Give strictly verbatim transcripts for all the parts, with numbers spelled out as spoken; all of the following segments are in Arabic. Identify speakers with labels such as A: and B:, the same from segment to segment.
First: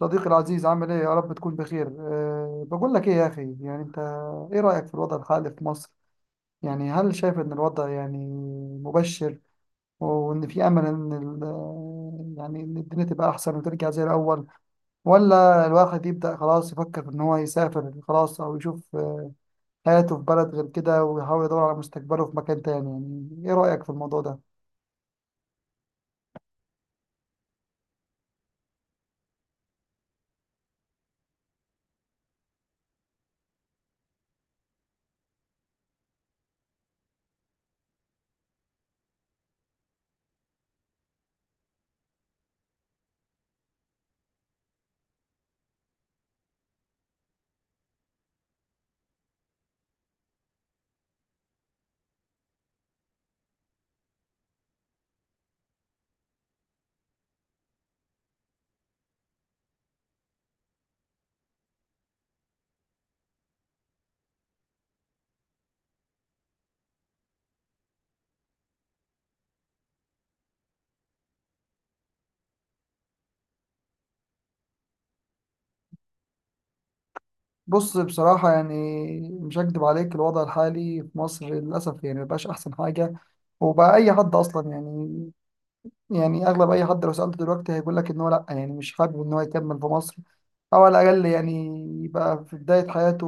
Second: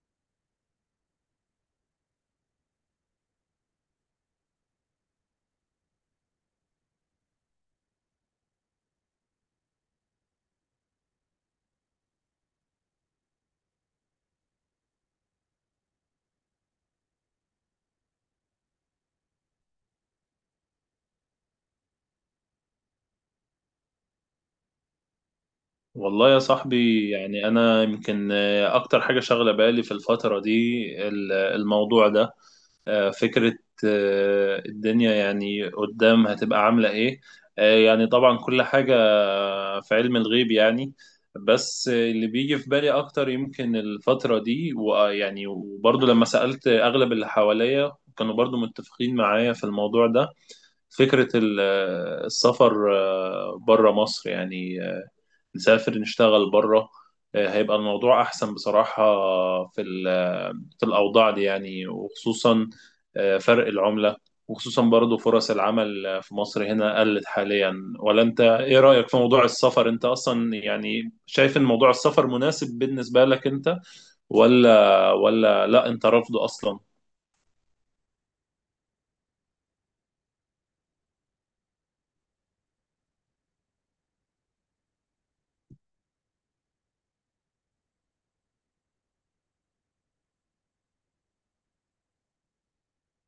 A: صديقي العزيز، عامل ايه؟ يا رب تكون بخير. أه بقول لك ايه يا اخي، يعني انت ايه رأيك في الوضع الحالي في مصر؟ يعني هل شايف ان الوضع يعني مبشر، وان في امل ان ال- آه، يعني ان الدنيا تبقى احسن وترجع زي الاول؟ ولا الواحد يبدأ خلاص يفكر في ان هو يسافر خلاص، او يشوف حياته في بلد غير كده ويحاول يدور على مستقبله في مكان تاني؟ يعني ايه رأيك في الموضوع ده؟
B: والله يا صاحبي، يعني أنا يمكن آه، أكتر حاجة شاغلة بالي في الفترة دي ال- الموضوع ده. آه، فكرة. آه، الدنيا يعني قدام هتبقى عاملة إيه؟ آه، يعني طبعا كل حاجة في علم الغيب يعني. بس آه، اللي بيجي في بالي أكتر يمكن الفترة دي، ويعني وبرضه لما سألت أغلب اللي حواليا كانوا برضه متفقين معايا في الموضوع ده. فكرة ال- آه، السفر بره مصر يعني، نسافر نشتغل بره. آه، هيبقى الموضوع أحسن بصراحة في ال- في الأوضاع دي يعني، وخصوصا آه، فرق العملة، وخصوصا برضو فرص العمل، آه، في مصر هنا قلت حاليا. ولا أنت إيه رأيك في موضوع السفر؟ أنت أصلا يعني شايف إن موضوع السفر مناسب بالنسبة لك أنت؟ ولا ولا لا أنت رافضه أصلا؟
A: بص، بصراحة يعني مش هكدب عليك، الوضع الحالي في مصر للأسف يعني مبقاش أحسن حاجة. وبقى أي حد أصلا يعني، يعني أغلب أي حد لو سألته دلوقتي هيقول لك إن هو لأ، يعني مش حابب إن هو يكمل في مصر. أو على الأقل يعني يبقى في بداية حياته،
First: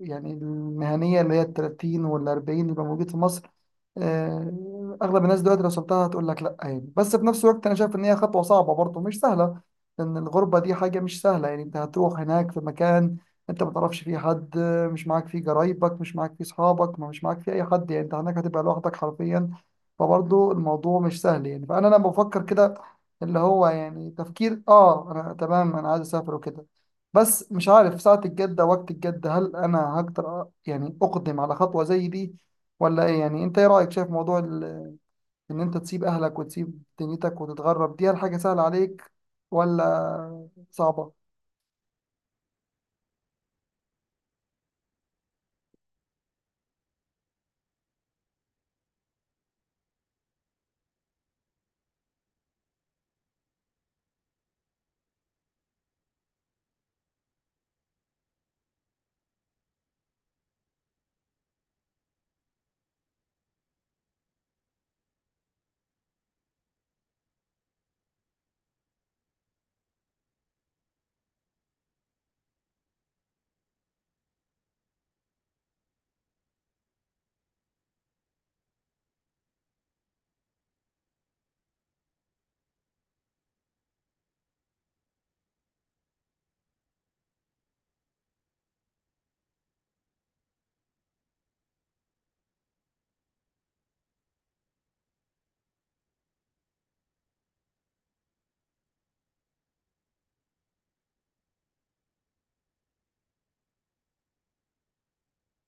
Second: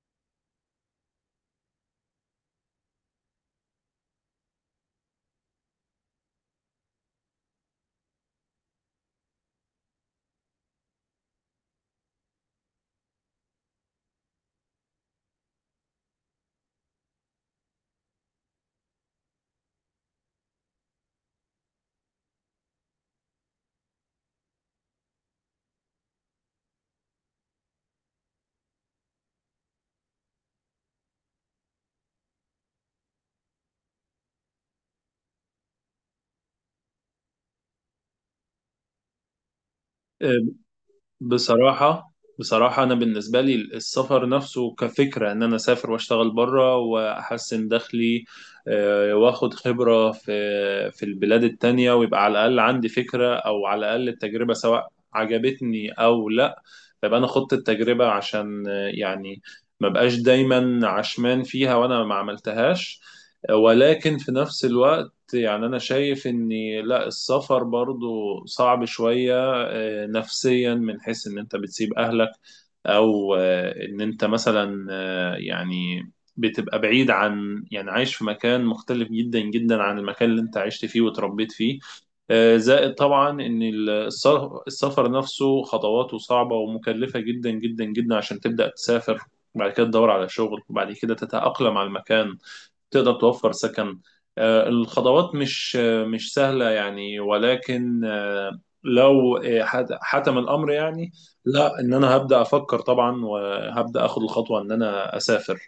A: يعني المهنية اللي هي التلاتين والأربعين، يبقى موجود في مصر. آه، أغلب الناس دلوقتي لو سبتها هتقول لك لأ يعني. بس في نفس الوقت أنا شايف إن هي خطوة صعبة برضه، مش سهلة، لأن الغربة دي حاجة مش سهلة. يعني أنت هتروح هناك في مكان أنت ما تعرفش فيه حد، آه، مش معاك فيه قرايبك، مش معاك فيه أصحابك، ما- مش معاك فيه أي حد. يعني أنت هناك هتبقى لوحدك حرفيا. فبرضه الموضوع مش سهل. يعني فأنا لما بفكر كده، اللي هو يعني تفكير اه انا تمام، انا عايز اسافر وكده، بس مش عارف ساعة الجدة، وقت الجدة، هل انا هقدر أ- يعني اقدم على خطوة زي دي ولا ايه؟ يعني انت ايه رأيك؟ شايف موضوع ال- ان انت تسيب اهلك وتسيب دنيتك وتتغرب، دي هل حاجة سهلة عليك ولا صعبة؟
B: بصراحة بصراحة أنا بالنسبة لي السفر نفسه كفكرة، إن أنا أسافر وأشتغل بره وأحسن دخلي آه، وآخد خبرة في في البلاد التانية، ويبقى على الأقل عندي فكرة أو على الأقل التجربة، سواء عجبتني أو لأ. فيبقى أنا خدت التجربة، عشان آه، يعني ما بقاش دايما عشمان فيها وأنا ما عملتهاش. آه، ولكن في نفس الوقت يعني أنا شايف إن لأ، السفر برضو صعب شوية آه، نفسيا، من حيث ان انت بتسيب اهلك، او آه، ان انت مثلا آه، يعني بتبقى بعيد عن، يعني عايش في مكان مختلف جدا جدا عن المكان اللي انت عشت فيه وتربيت فيه. آه، زائد طبعا ان ال- السف- السفر نفسه خطواته صعبة ومكلفة جدا جدا جدا عشان تبدأ تسافر، وبعد كده تدور على شغل، وبعد كده تتأقلم على المكان، تقدر توفر سكن. آه، الخضروات مش آه، مش سهلة يعني، ولكن آه، لو آه، حت- حتم الأمر يعني، لا، إن أنا هبدأ أفكر طبعا وهبدأ أخد الخطوة إن أنا أسافر.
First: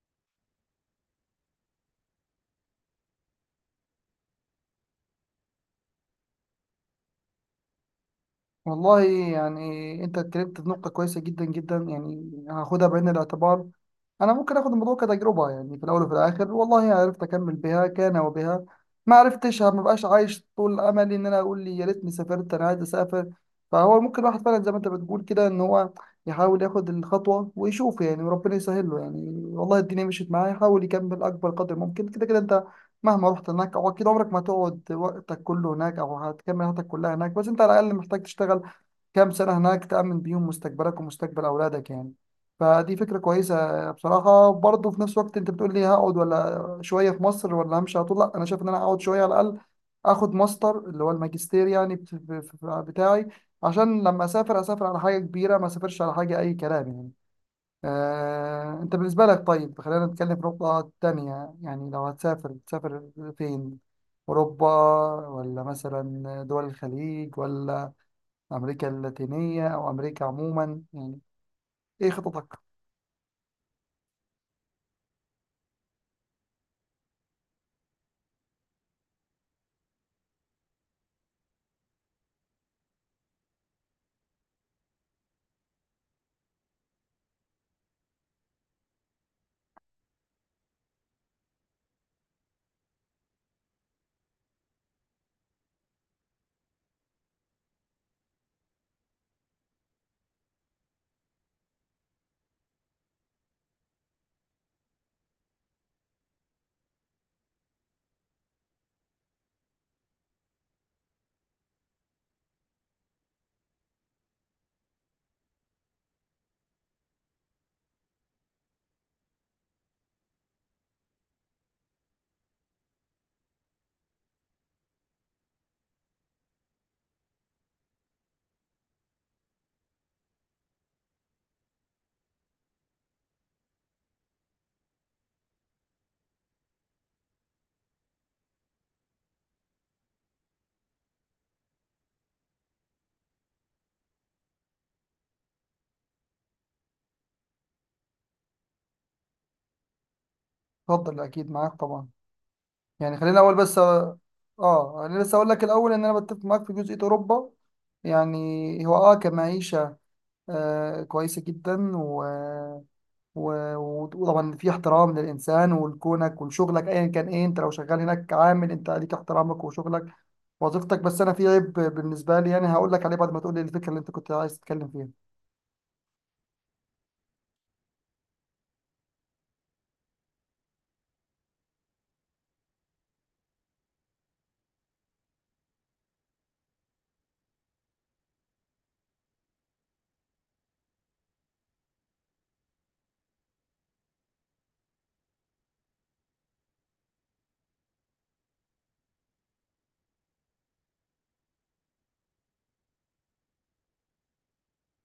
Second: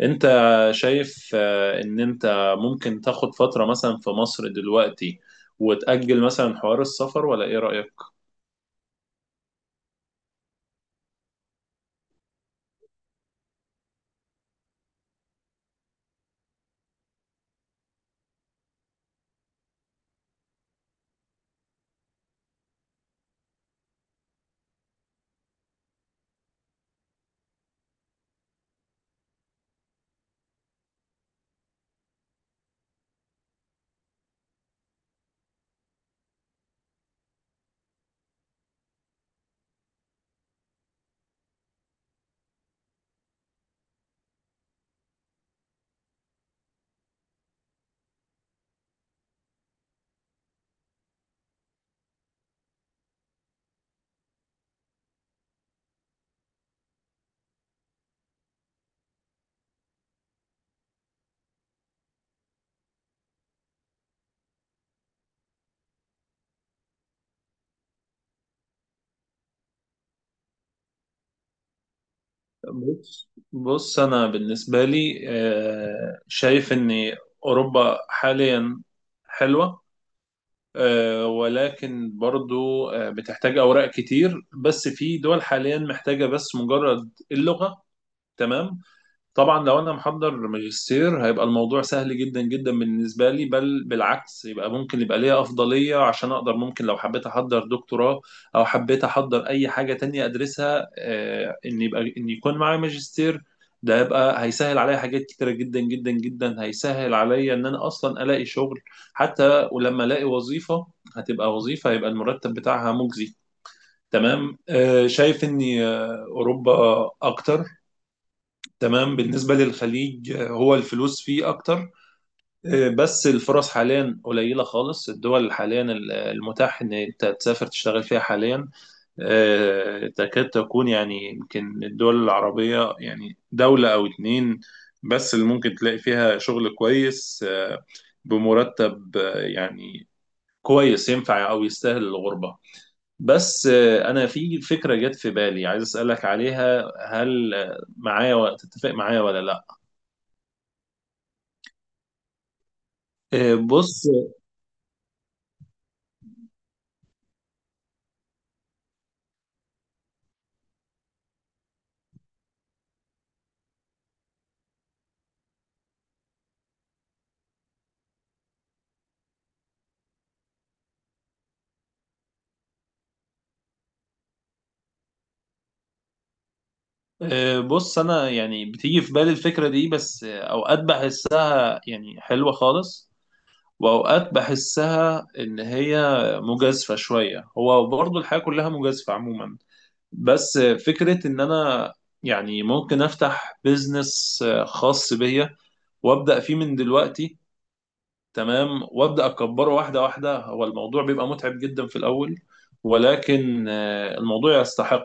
B: أنت شايف آه، إن أنت ممكن تاخد فترة مثلا في مصر دلوقتي وتأجل مثلا حوار السفر، ولا إيه رأيك؟
A: والله يعني انت اتكلمت في نقطة كويسة جدا جدا، يعني هاخدها بعين الاعتبار. انا ممكن اخد الموضوع كتجربه، يعني في الاول وفي الاخر والله عرفت اكمل بها كان وبها، ما عرفتش، ما بقاش عايش طول املي ان انا اقول لي يا ريتني سافرت، انا عايز اسافر. فهو ممكن الواحد فعلا زي ما انت بتقول كده ان هو يحاول ياخد الخطوه ويشوف، يعني وربنا يسهل له. يعني والله الدنيا مشيت معاه يحاول يكمل اكبر قدر ممكن. كده كده انت مهما رحت هناك، او اكيد عمرك ما هتقعد وقتك كله هناك او هتكمل حياتك كلها هناك، بس انت على الاقل محتاج تشتغل كام سنة هناك تأمن بيهم مستقبلك ومستقبل أولادك يعني. فدي فكرة كويسة بصراحة. برضه في نفس الوقت أنت بتقول لي هقعد ولا شوية في مصر ولا همشي على طول، لا أنا شايف إن أنا أقعد شوية على الأقل، آخد ماستر اللي هو الماجستير يعني بت- ب- ب- بتاعي، عشان لما أسافر أسافر على حاجة كبيرة، ما أسافرش على حاجة أي كلام يعني. آه، أنت بالنسبة لك، طيب خلينا نتكلم في نقطة تانية. يعني لو هتسافر تسافر فين؟ أوروبا، ولا مثلا دول الخليج، ولا أمريكا اللاتينية أو أمريكا عموما؟ يعني إيه خططك؟
B: بص بص، أنا بالنسبة لي آه، شايف إن أوروبا حاليا حلوة، آه، ولكن برضو آه، بتحتاج أوراق كتير. بس في دول حاليا محتاجة بس مجرد اللغة. تمام. طبعا لو انا محضر ماجستير، هيبقى الموضوع سهل جدا جدا بالنسبه لي، بل بالعكس، يبقى ممكن يبقى ليا افضليه، عشان اقدر ممكن لو حبيت احضر دكتوراه او حبيت احضر اي حاجه تانية ادرسها، آه، ان يبقى ان يكون معايا ماجستير. ده يبقى هيسهل عليا حاجات كتيره جدا جدا جدا، هيسهل عليا ان انا اصلا الاقي شغل. حتى ولما الاقي وظيفه، هتبقى وظيفه هيبقى المرتب بتاعها مجزي. تمام. آه، شايف ان آه، اوروبا اكتر. تمام. بالنسبة للخليج، آه، هو الفلوس فيه أكتر، آه، بس الفرص حاليا قليلة خالص. الدول حاليا ال- المتاح إن أنت تسافر تشتغل فيها حاليا، آه، تكاد تكون يعني يمكن الدول العربية يعني دولة أو اتنين بس اللي ممكن تلاقي فيها شغل كويس، آه، بمرتب آه، يعني كويس، ينفع أو يستاهل الغربة. بس آه، أنا في فكرة جت في بالي عايز أسألك عليها، هل آه، معايا و- تتفق معايا ولا لأ؟
A: اتفضل، أكيد معاك طبعا، يعني خلينا
B: آه،
A: الأول بس.
B: بص.
A: آه أنا لسه أقول لك الأول إن أنا بتفق معاك في جزئية أوروبا. يعني هو آه كمعيشة آه كويسة جدا، و... و... وطبعا في احترام للإنسان ولكونك ولشغلك أيا كان إيه، أنت لو شغال هناك عامل، أنت ليك احترامك وشغلك وظيفتك بس أنا في عيب بالنسبة لي، يعني هقول لك عليه بعد ما تقول لي الفكرة اللي أنت كنت عايز تتكلم فيها.
B: آه، بص، انا يعني بتيجي في بالي الفكره دي، بس آه، اوقات بحسها يعني حلوه خالص، واوقات بحسها ان هي مجازفه شويه. هو برضو الحياه كلها مجازفه عموما، بس آه، فكره ان انا يعني ممكن افتح بيزنس آه، خاص بيا وابدا فيه من دلوقتي. تمام، وابدا اكبره واحده واحده. هو الموضوع بيبقى متعب جدا في الاول، ولكن آه، الموضوع يستحق.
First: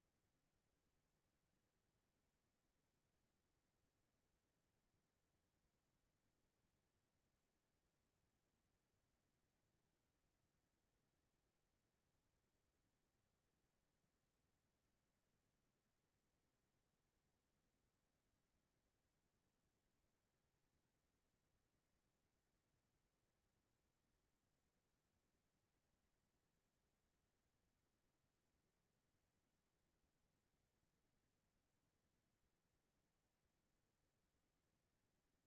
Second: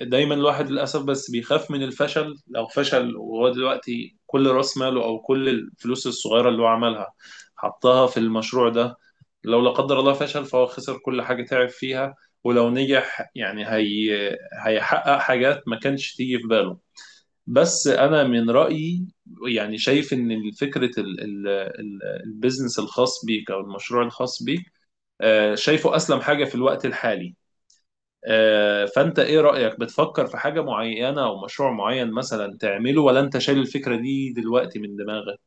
B: دايما الواحد للاسف بس بيخاف من الفشل. لو فشل، وهو دلوقتي كل راس ماله او كل الفلوس الصغيره اللي هو عملها حطها في المشروع ده، لو لا قدر الله فشل، فهو خسر كل حاجه تعب فيها. ولو نجح يعني، هي هيحقق حاجات ما كانش تيجي في باله. بس انا من رايي يعني، شايف ان فكره ال- ال- ال- البيزنس الخاص بيك او المشروع الخاص بيك، آه، شايفه اسلم حاجه في الوقت الحالي. آه، فانت ايه رأيك؟ بتفكر في حاجة معينة او مشروع معين مثلا تعمله، ولا انت شايل الفكرة دي دلوقتي من دماغك؟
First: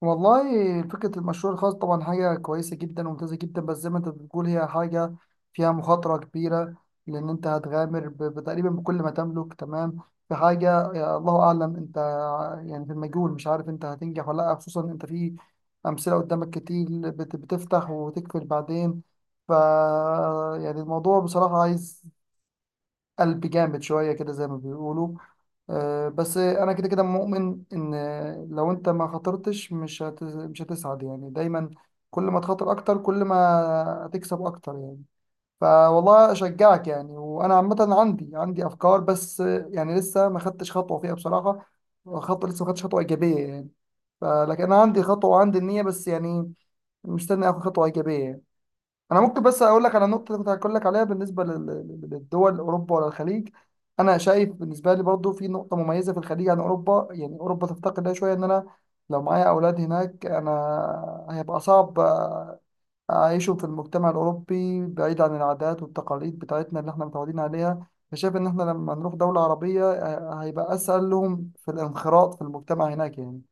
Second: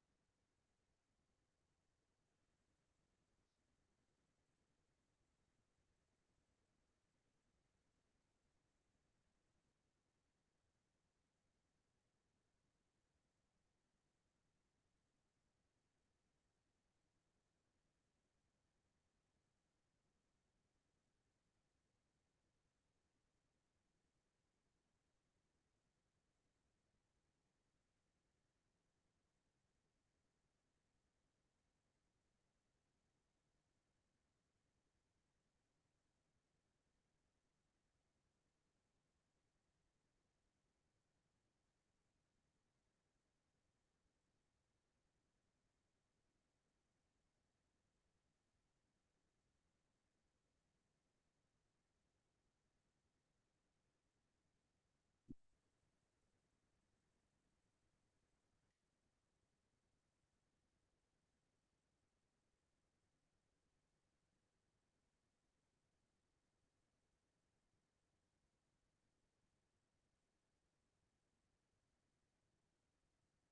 A: والله فكرة المشروع الخاص طبعا حاجة كويسة جدا وممتازة جدا، بس زي ما انت بتقول هي حاجة فيها مخاطرة كبيرة، لأن انت هتغامر ب- بتقريبا بكل ما تملك، تمام، في حاجة يا الله أعلم، انت يعني في المجهول مش عارف انت هتنجح ولا لأ، خصوصا انت في أمثلة قدامك كتير بت- بتفتح وتقفل بعدين. ف يعني الموضوع بصراحة عايز قلب جامد شوية كده، زي ما بيقولوا. آه، بس انا كده كده مؤمن ان لو انت ما خاطرتش مش هت... مش هتسعد يعني. دايما كل ما تخاطر اكتر، كل ما هتكسب اكتر يعني. فوالله اشجعك يعني، وانا عامه عندي عندي افكار، بس يعني لسه ما خدتش خطوه فيها بصراحه. خط لسه ما خدتش خطوه ايجابيه يعني. فلكن انا عندي خطوه وعندي النيه، بس يعني مستني اخد خطوه ايجابيه يعني. انا ممكن بس اقول لك على النقطه اللي كنت هقول لك عليها بالنسبه لل- لل- للدول، اوروبا ولا الخليج. انا شايف بالنسبه لي برضو في نقطه مميزه في الخليج عن اوروبا، يعني اوروبا تفتقد لها شويه، ان انا لو معايا اولاد هناك انا هيبقى صعب اعيشهم في المجتمع الاوروبي بعيد عن العادات والتقاليد بتاعتنا اللي احنا متعودين عليها. فشايف ان احنا لما نروح دوله عربيه آه، هيبقى اسهل لهم في الانخراط في المجتمع هناك يعني.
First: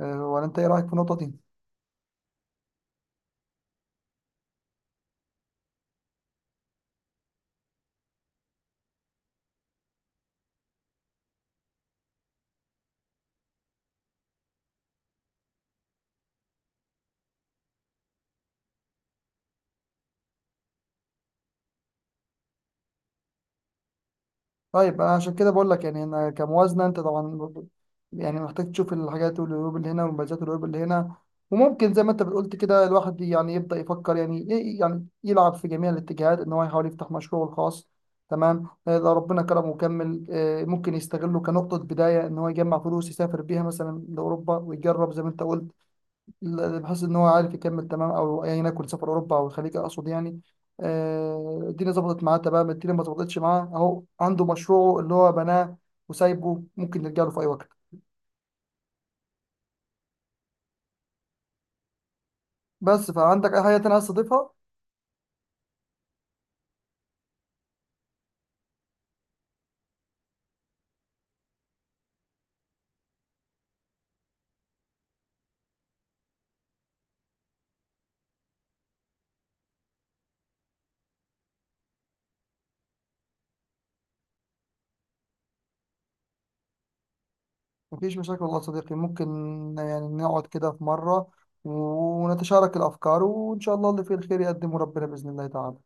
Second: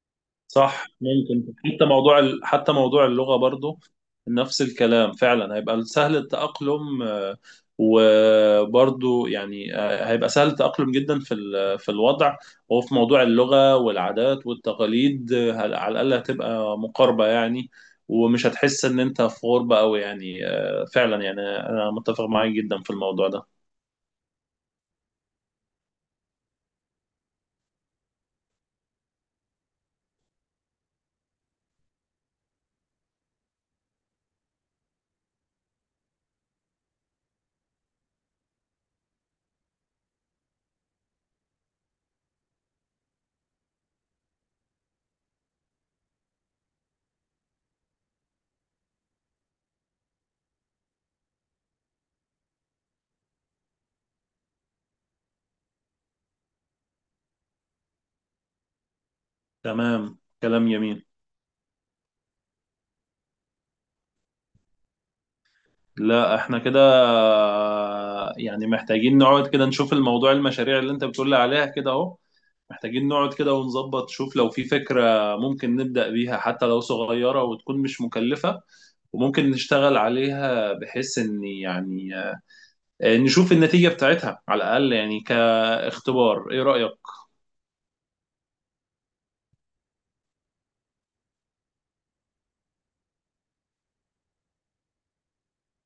A: أه، ولا انت ايه
B: صح.
A: رايك في النقطه دي؟
B: ممكن حتى موضوع ال- حتى موضوع اللغة برضو نفس الكلام، فعلا هيبقى سهل التأقلم. آه، وبرضو يعني آه، هيبقى سهل التأقلم جدا في ال- في الوضع. وفي موضوع اللغة والعادات والتقاليد، آه، هل- على الأقل هتبقى مقاربة يعني، ومش هتحس إن أنت في غربة أوي يعني. آه، فعلا يعني أنا متفق معاك جدا في الموضوع ده.
A: طيب أنا عشان كده بقول لك، يعني انا كموازنه انت طبعا ب- يعني محتاج تشوف الحاجات والعيوب اللي هنا والمميزات والعيوب اللي هنا. وممكن زي ما انت بتقولت كده الواحد يعني يبدا يفكر، يعني ي- يعني يلعب في جميع الاتجاهات ان هو يحاول يفتح مشروعه الخاص، تمام. آه، لو ربنا كرمه وكمل، آه، ممكن يستغله كنقطه بدايه، ان هو يجمع فلوس يسافر بيها مثلا لاوروبا ويجرب زي ما انت قلت، لا- بحيث ان هو عارف يكمل تمام. او ايا يكن سفر اوروبا او الخليج اقصد يعني، آه، الدنيا ظبطت معاه تمام، الدنيا ما ظبطتش معاه اهو عنده مشروعه اللي هو بناه وسايبه، ممكن نرجع له في اي وقت.
B: تمام، كلام جميل.
A: بس فعندك اي حاجه تانية عايز تضيفها؟
B: لا، احنا كده يعني محتاجين نقعد كده نشوف الموضوع، المشاريع اللي انت بتقول لي عليها كده اهو. محتاجين نقعد كده ونظبط، شوف لو في فكرة ممكن نبدأ بيها حتى لو صغيرة وتكون مش مكلفة، وممكن نشتغل عليها، بحيث ان يعني آه، نشوف النتيجة بتاعتها على الأقل يعني كاختبار. ايه رأيك؟
A: مفيش مشاكل والله يا صديقي، ممكن يعني نقعد كده في مره ونتشارك الافكار، وان شاء الله اللي فيه الخير يقدمه ربنا باذن الله تعالى.